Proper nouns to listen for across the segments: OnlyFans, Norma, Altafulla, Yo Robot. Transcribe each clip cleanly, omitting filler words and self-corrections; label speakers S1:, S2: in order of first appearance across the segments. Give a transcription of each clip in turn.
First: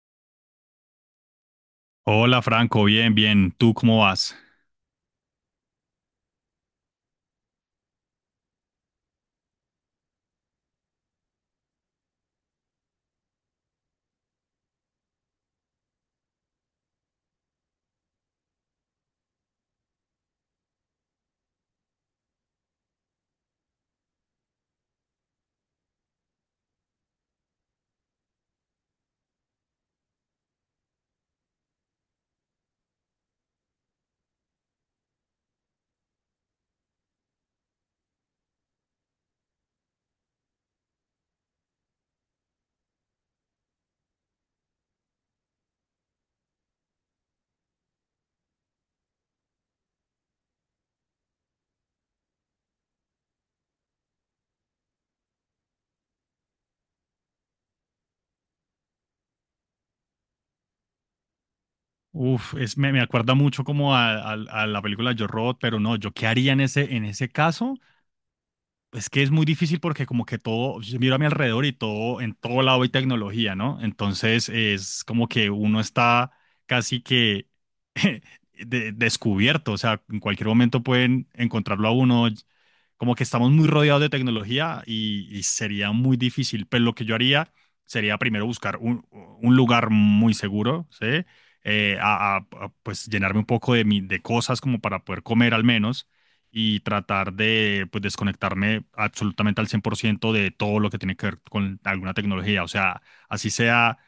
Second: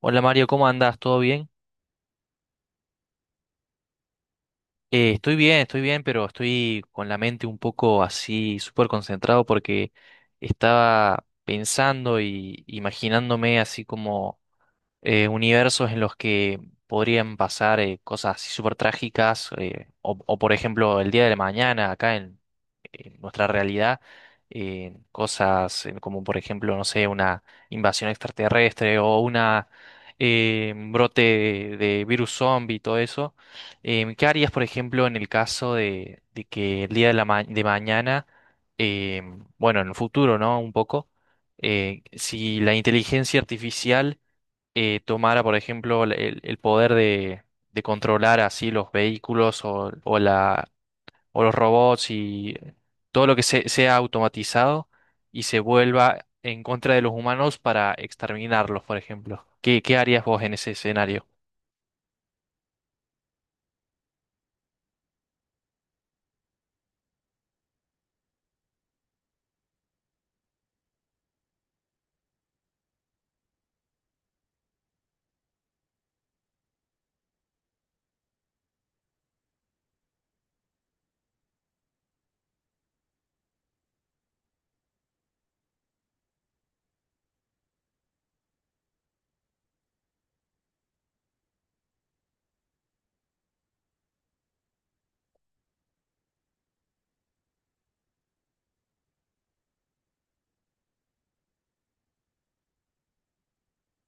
S1: Hola Mario, ¿cómo andas? ¿Todo bien?
S2: Hola Franco, bien, bien. ¿Tú cómo vas?
S1: Estoy bien, estoy bien, pero estoy con la mente un poco así, súper concentrado porque estaba pensando y imaginándome así como universos en los que podrían pasar cosas así súper trágicas, o por ejemplo el día de la mañana acá en nuestra realidad, cosas como por ejemplo, no sé, una invasión extraterrestre o una un brote de virus zombie y todo eso. ¿Qué harías, por ejemplo, en el caso de que el día de de mañana, bueno, en el futuro, ¿no? Un poco, si la inteligencia artificial tomara, por ejemplo, el poder de controlar así los vehículos o la, o los robots y todo lo que sea automatizado y se vuelva en contra de los humanos para exterminarlos, por ejemplo. ¿Qué, qué harías vos en ese escenario?
S2: Uf, me acuerda mucho como a la película Yo Robot, pero no, ¿yo qué haría en en ese caso? Es que es muy difícil porque como que todo, yo miro a mi alrededor y todo, en todo lado hay tecnología, ¿no? Entonces es como que uno está casi que descubierto, o sea, en cualquier momento pueden encontrarlo a uno, como que estamos muy rodeados de tecnología y sería muy difícil, pero lo que yo haría sería primero buscar un lugar muy seguro, ¿sí? Pues llenarme un poco de cosas como para poder comer al menos y tratar de, pues, desconectarme absolutamente al 100% de todo lo que tiene que ver con alguna tecnología. O sea, así sea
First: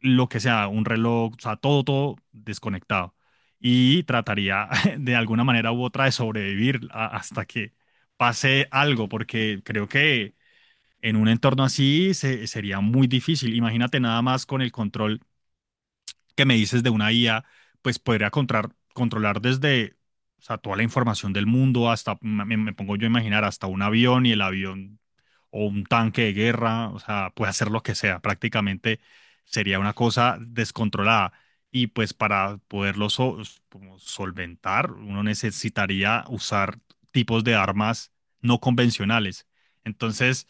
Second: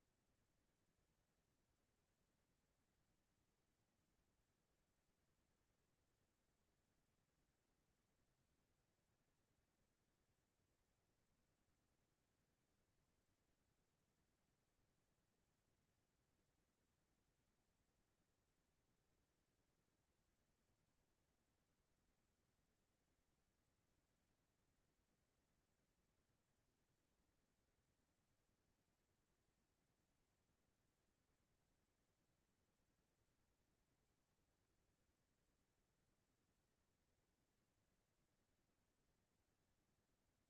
S2: lo que sea, un reloj, o sea, todo, todo desconectado. Y trataría de alguna manera u otra de sobrevivir hasta que pase algo, porque creo que en un entorno así sería muy difícil. Imagínate nada más con el control que me dices de una IA, pues podría controlar, controlar desde, o sea, toda la información del mundo hasta, me pongo yo a imaginar, hasta un avión y el avión o un tanque de guerra, o sea, puede hacer lo que sea, prácticamente sería una cosa descontrolada. Y pues para poderlo como solventar, uno necesitaría usar tipos de armas no convencionales. Entonces,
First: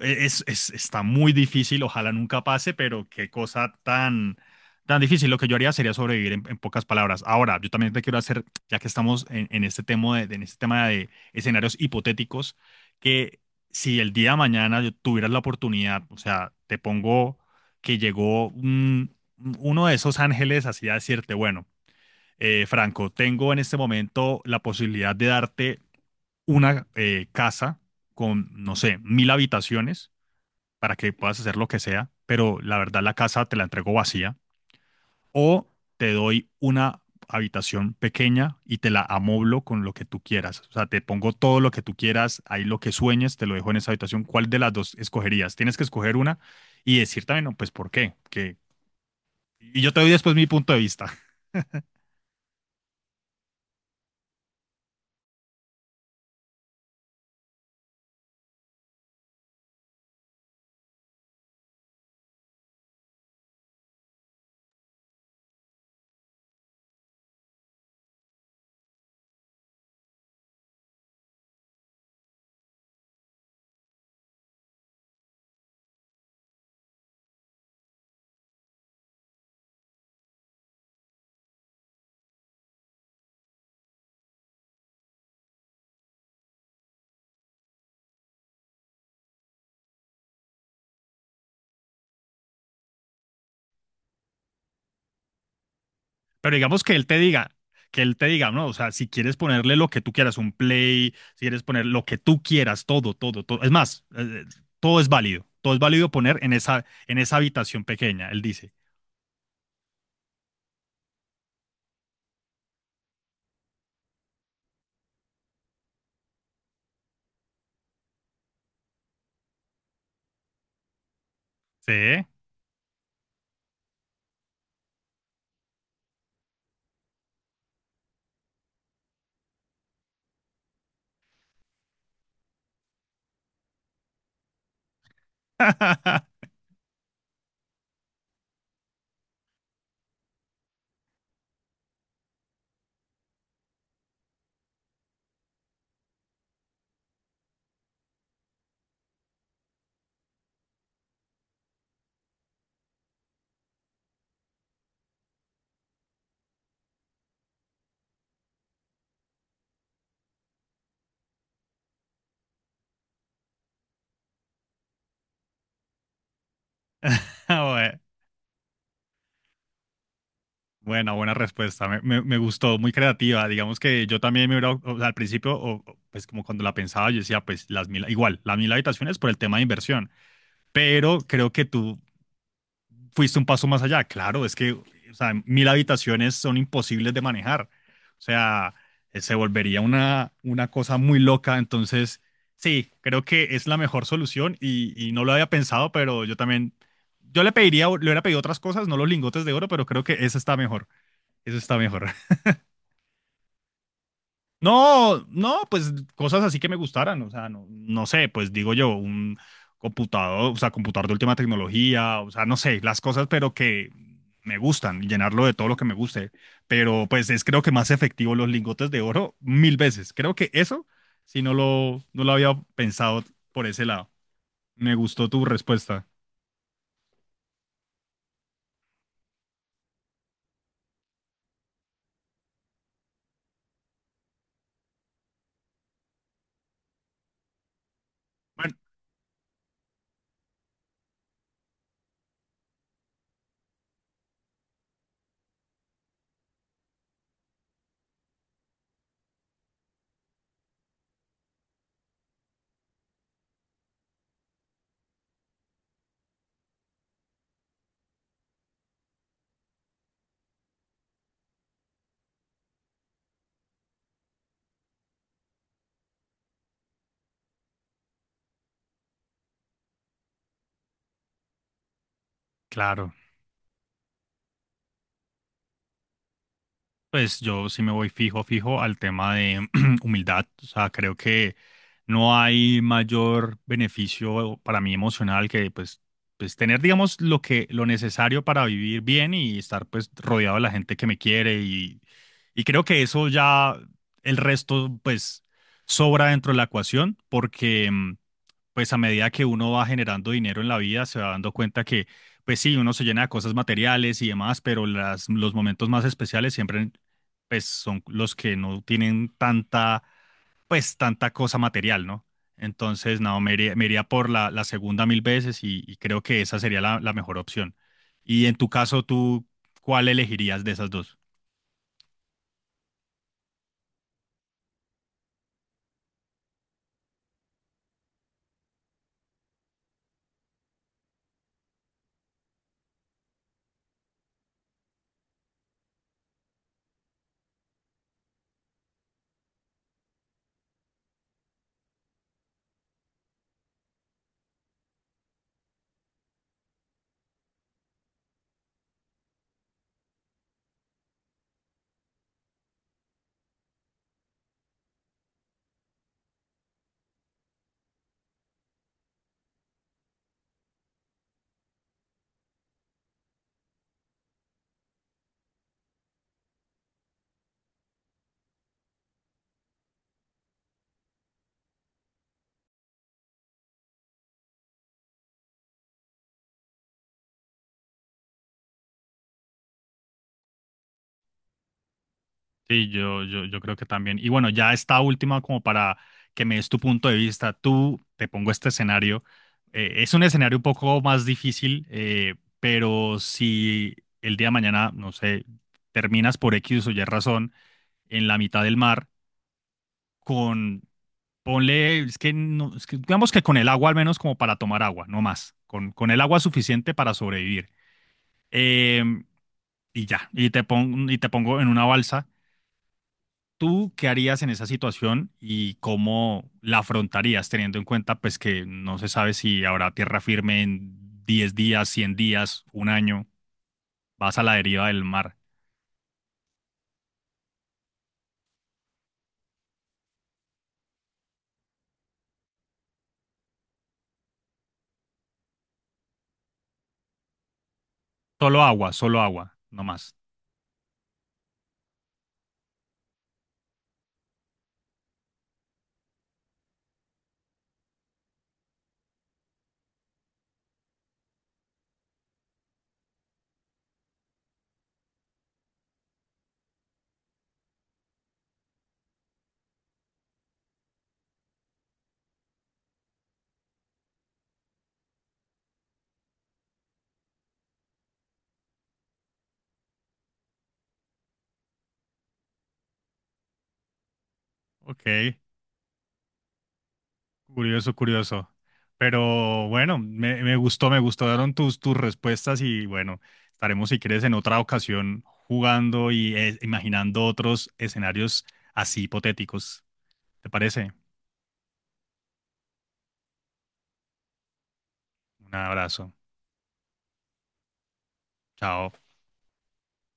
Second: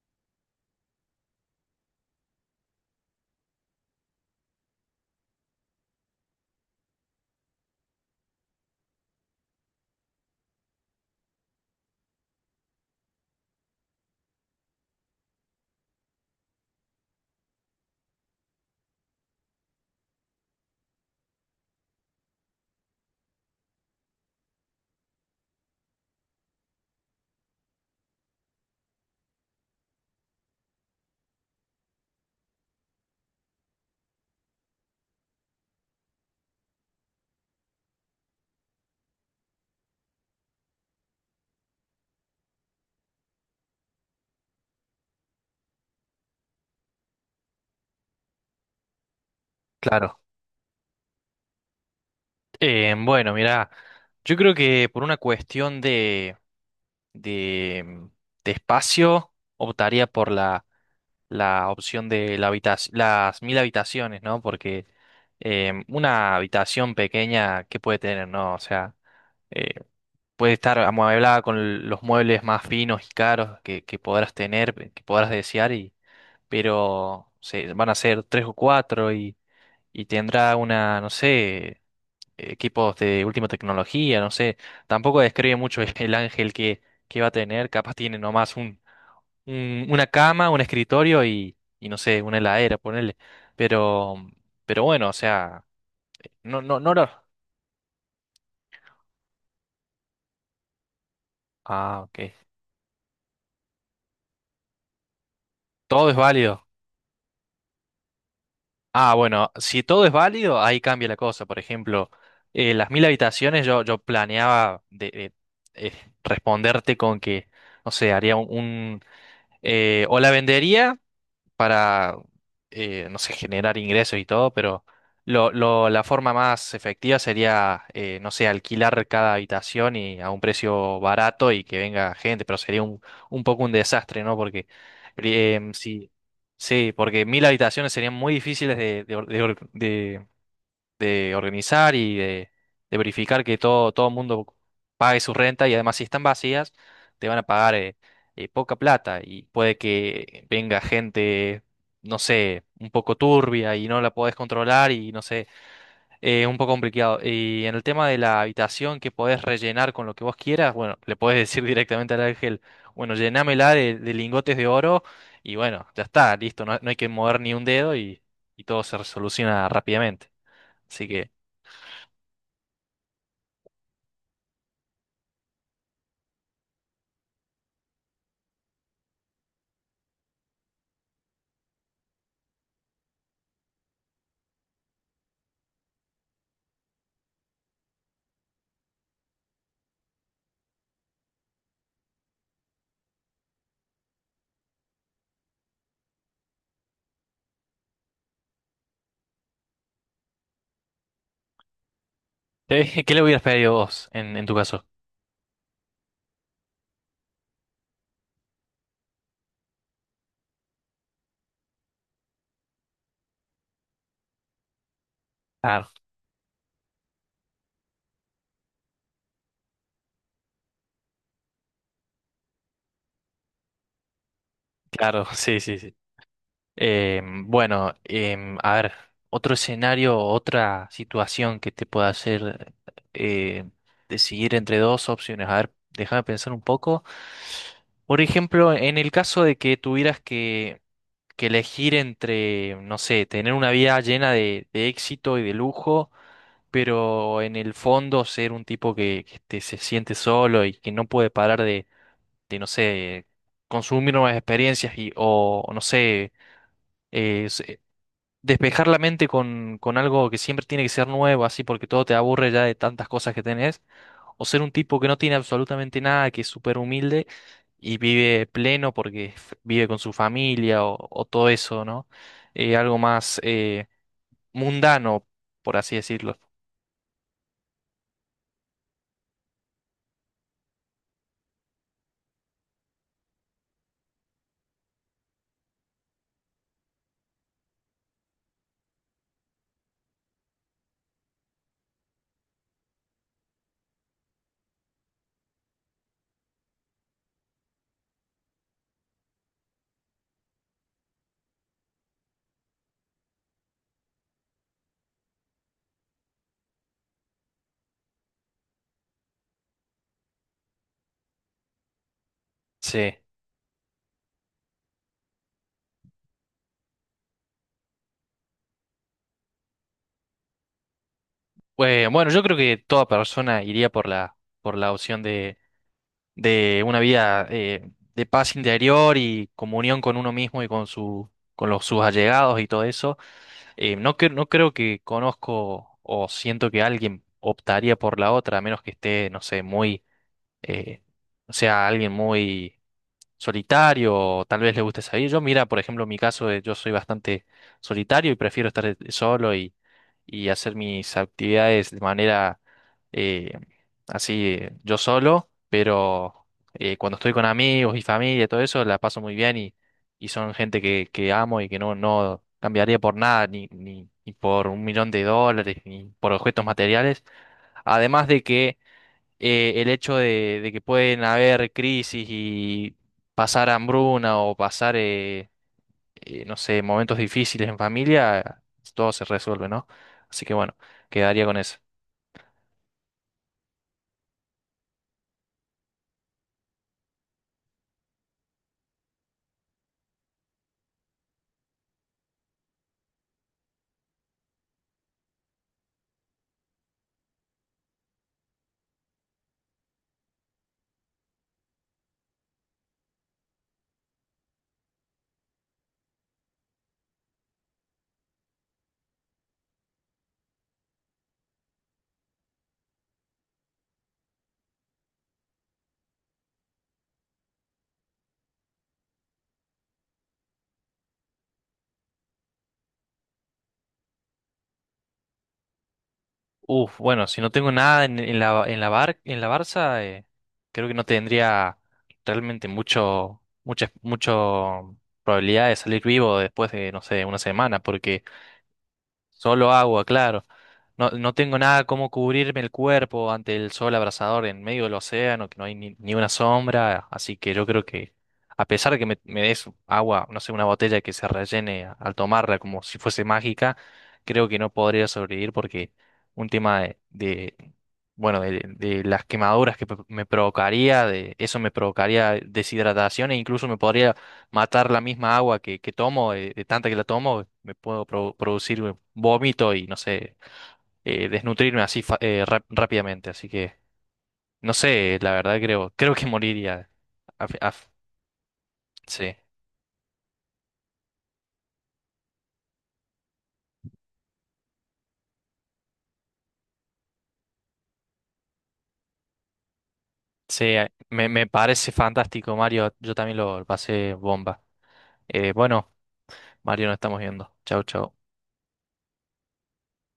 S2: está muy difícil, ojalá nunca pase, pero qué cosa tan tan difícil. Lo que yo haría sería sobrevivir en pocas palabras. Ahora, yo también te quiero hacer, ya que estamos en este tema en este tema de escenarios hipotéticos, que si el día de mañana yo tuvieras la oportunidad, o sea, te pongo que llegó uno de esos ángeles así a decirte, bueno, Franco, tengo en este momento la posibilidad de darte una casa con, no sé, 1000 habitaciones para que puedas hacer lo que sea, pero la verdad la casa te la entrego vacía o te doy una habitación pequeña y te la amoblo con lo que tú quieras. O sea, te pongo todo lo que tú quieras, ahí lo que sueñes, te lo dejo en esa habitación. ¿Cuál de las dos escogerías? Tienes que escoger una y decir también, no, pues, ¿por qué? Que... Y yo te doy
S1: Claro.
S2: después mi punto de vista.
S1: Bueno, mira, yo creo que por una cuestión de de espacio optaría por la opción de las 1000 habitaciones, ¿no? Porque una habitación pequeña, ¿qué puede tener, no? O sea, eh, puede estar amueblada con los muebles más finos y caros que podrás tener, que podrás desear, y, pero se, van a ser tres o cuatro y tendrá una, no sé, equipos de última tecnología, no sé. Tampoco describe mucho el ángel que va a tener, capaz tiene nomás una cama, un escritorio y no sé, una heladera, ponerle. Pero, pero bueno, o sea,
S2: Pero
S1: no, no,
S2: digamos
S1: no
S2: que él
S1: lo.
S2: te diga, no, o sea, si quieres ponerle lo que tú quieras, un play, si quieres poner
S1: Ah,
S2: lo que
S1: ok.
S2: tú quieras, todo, todo, todo. Es más, todo es válido. Todo es
S1: Todo
S2: válido
S1: es
S2: poner en
S1: válido.
S2: en esa habitación pequeña, él dice.
S1: Ah, bueno, si todo es válido, ahí cambia la cosa. Por ejemplo, las mil habitaciones yo, yo planeaba de- eh, responderte con que, no sé, haría un, o la vendería
S2: Sí.
S1: para, no sé, generar ingresos y todo, pero la forma más efectiva sería, no sé, alquilar cada habitación y a un precio barato y que venga gente, pero sería un poco un desastre, ¿no? Porque sí, sí, porque 1000 habitaciones serían muy difíciles de de organizar y de verificar que todo, todo el mundo pague su renta y además si están vacías, te van a pagar poca plata y puede que venga gente, no sé, un poco turbia y no la podés controlar y no sé, es un poco complicado. Y en el tema de la habitación que podés rellenar con lo que vos quieras, bueno, le podés decir directamente al ángel, bueno, llenámela de lingotes de oro y bueno, ya está, listo, no, no hay que mover ni
S2: Ah,
S1: un dedo
S2: bue-
S1: y todo se resoluciona rápidamente. Así
S2: Bueno,
S1: que…
S2: buena respuesta. Me gustó, muy creativa. Digamos que yo también me hubiera, o sea, al principio, pues como cuando la pensaba, yo decía, pues las 1000, igual, las 1000 habitaciones por el tema de inversión. Pero creo que tú fuiste un paso más allá. Claro, es que, o sea, 1000 habitaciones son imposibles de manejar. O sea, se volvería una cosa muy loca. Entonces, sí, creo que es la mejor solución y no lo había pensado, pero yo también, yo le pediría, le hubiera pedido otras cosas, no los lingotes de oro, pero creo que esa está mejor. Eso está mejor.
S1: ¿Qué le hubieras pedido vos en tu caso?
S2: No, no, pues cosas así que me gustaran, o sea, no, no sé, pues digo yo, un computador, o sea, computador de última tecnología, o sea, no sé, las cosas, pero que me gustan, llenarlo de todo lo que
S1: Claro,
S2: me guste, pero pues es creo que más efectivo los lingotes de oro 1000 veces. Creo que eso, no lo había pensado por ese lado. Me
S1: claro,
S2: gustó tu
S1: sí, sí, sí.
S2: respuesta.
S1: Bueno, em, a ver, otro escenario, otra situación que te pueda hacer eh, decidir entre dos opciones. A ver, déjame pensar un poco. Por ejemplo,
S2: Bueno,
S1: en el caso de que tuvieras que elegir entre, no sé, tener una vida llena de éxito y de lujo, pero en el fondo ser un tipo que, se siente solo y que no puede parar de, no sé, consumir nuevas experiencias y, o, no sé, eh, se- despejar la mente con algo que siempre tiene que ser nuevo, así porque todo te aburre ya de tantas cosas que tenés, o ser un tipo que no tiene absolutamente nada, que es súper humilde y vive pleno porque vive con su familia o todo eso, ¿no? Algo
S2: claro.
S1: más mundano, por así decirlo.
S2: Pues yo sí me voy fijo, fijo al tema de humildad. O sea, creo que no hay mayor beneficio para mí emocional que, pues, pues tener, digamos, lo que, lo necesario para vivir bien y estar pues rodeado de la gente que me quiere y creo que eso ya el resto pues sobra dentro de la ecuación porque pues a medida que uno va generando dinero en la vida, se va dando cuenta que, pues sí, uno se llena de cosas materiales y demás, pero los momentos más especiales siempre, pues son los que no tienen tanta, pues tanta cosa material, ¿no?
S1: Sí.
S2: Entonces, no, me iría por la segunda 1000 veces y creo que esa sería la mejor opción. Y en tu caso, ¿tú cuál elegirías de esas dos?
S1: Bueno, yo creo que toda persona iría por la opción de una vida de paz interior y comunión con uno mismo y con su, con los, sus allegados y todo eso. No, no creo que conozco o siento que alguien optaría por la otra, a menos que esté, no sé, muy, eh, o sea, alguien muy solitario o tal vez le guste salir. Yo, mira, por ejemplo, en mi caso, yo soy bastante solitario y prefiero estar solo y hacer mis actividades de manera eh, así, yo solo, pero cuando estoy con amigos y familia, todo eso, la paso muy bien y son gente que amo y que no, no cambiaría por nada, ni, ni, ni por 1 millón de dólares, ni por objetos materiales. Además de que el hecho de que pueden haber crisis y pasar hambruna o pasar… no sé, momentos difíciles en familia, todo se resuelve, ¿no? Así que bueno, quedaría con eso.
S2: Sí, yo creo que también. Y bueno, ya esta última como para que me des tu punto de vista. Tú te pongo este escenario. Es un escenario un poco más difícil, pero si el día de mañana, no sé, terminas por X o Y razón en la mitad del mar con, ponle, es que, no, es que digamos que con el agua al menos como para tomar agua, no más, con el agua suficiente para sobrevivir. Em, y ya, y te pongo en una balsa. ¿Tú qué harías en esa situación y cómo la afrontarías, teniendo en cuenta, pues, que no se sabe si habrá tierra firme en 10 días, 100 días, un año? Vas a la deriva del mar.
S1: Uf, bueno, si no tengo nada en, en la, en en la Barça, creo que no tendría realmente mucho, muchas, mucho probabilidad de salir vivo después de, no sé, una semana, porque…
S2: Solo agua,
S1: Solo
S2: no
S1: agua,
S2: más.
S1: claro. No, no tengo nada como cubrirme el cuerpo ante el sol abrasador en medio del océano, que no hay ni, ni una sombra, así que yo creo que a pesar de que me des agua, no sé, una botella que se rellene al tomarla como si fuese mágica, creo que no podría sobrevivir porque un tema de, bueno, de las quemaduras que me provocaría, de eso me provocaría deshidratación e incluso me podría matar la misma agua que tomo, de tanta que la tomo, me puedo producir vómito y no sé, desnutrirme así rápidamente. Así que, no
S2: Ok,
S1: sé, la verdad creo, creo que moriría. Af- af-
S2: curioso, curioso.
S1: sí,
S2: Pero bueno, me gustó, me gustaron tus respuestas y bueno, estaremos si quieres en otra ocasión jugando y, imaginando otros escenarios así hipotéticos. ¿Te
S1: sí,
S2: parece?
S1: me, me parece fantástico, Mario. Yo también lo pasé bomba.
S2: Un
S1: Bueno,
S2: abrazo.
S1: Mario, nos estamos viendo. Chau, chau.
S2: Chao.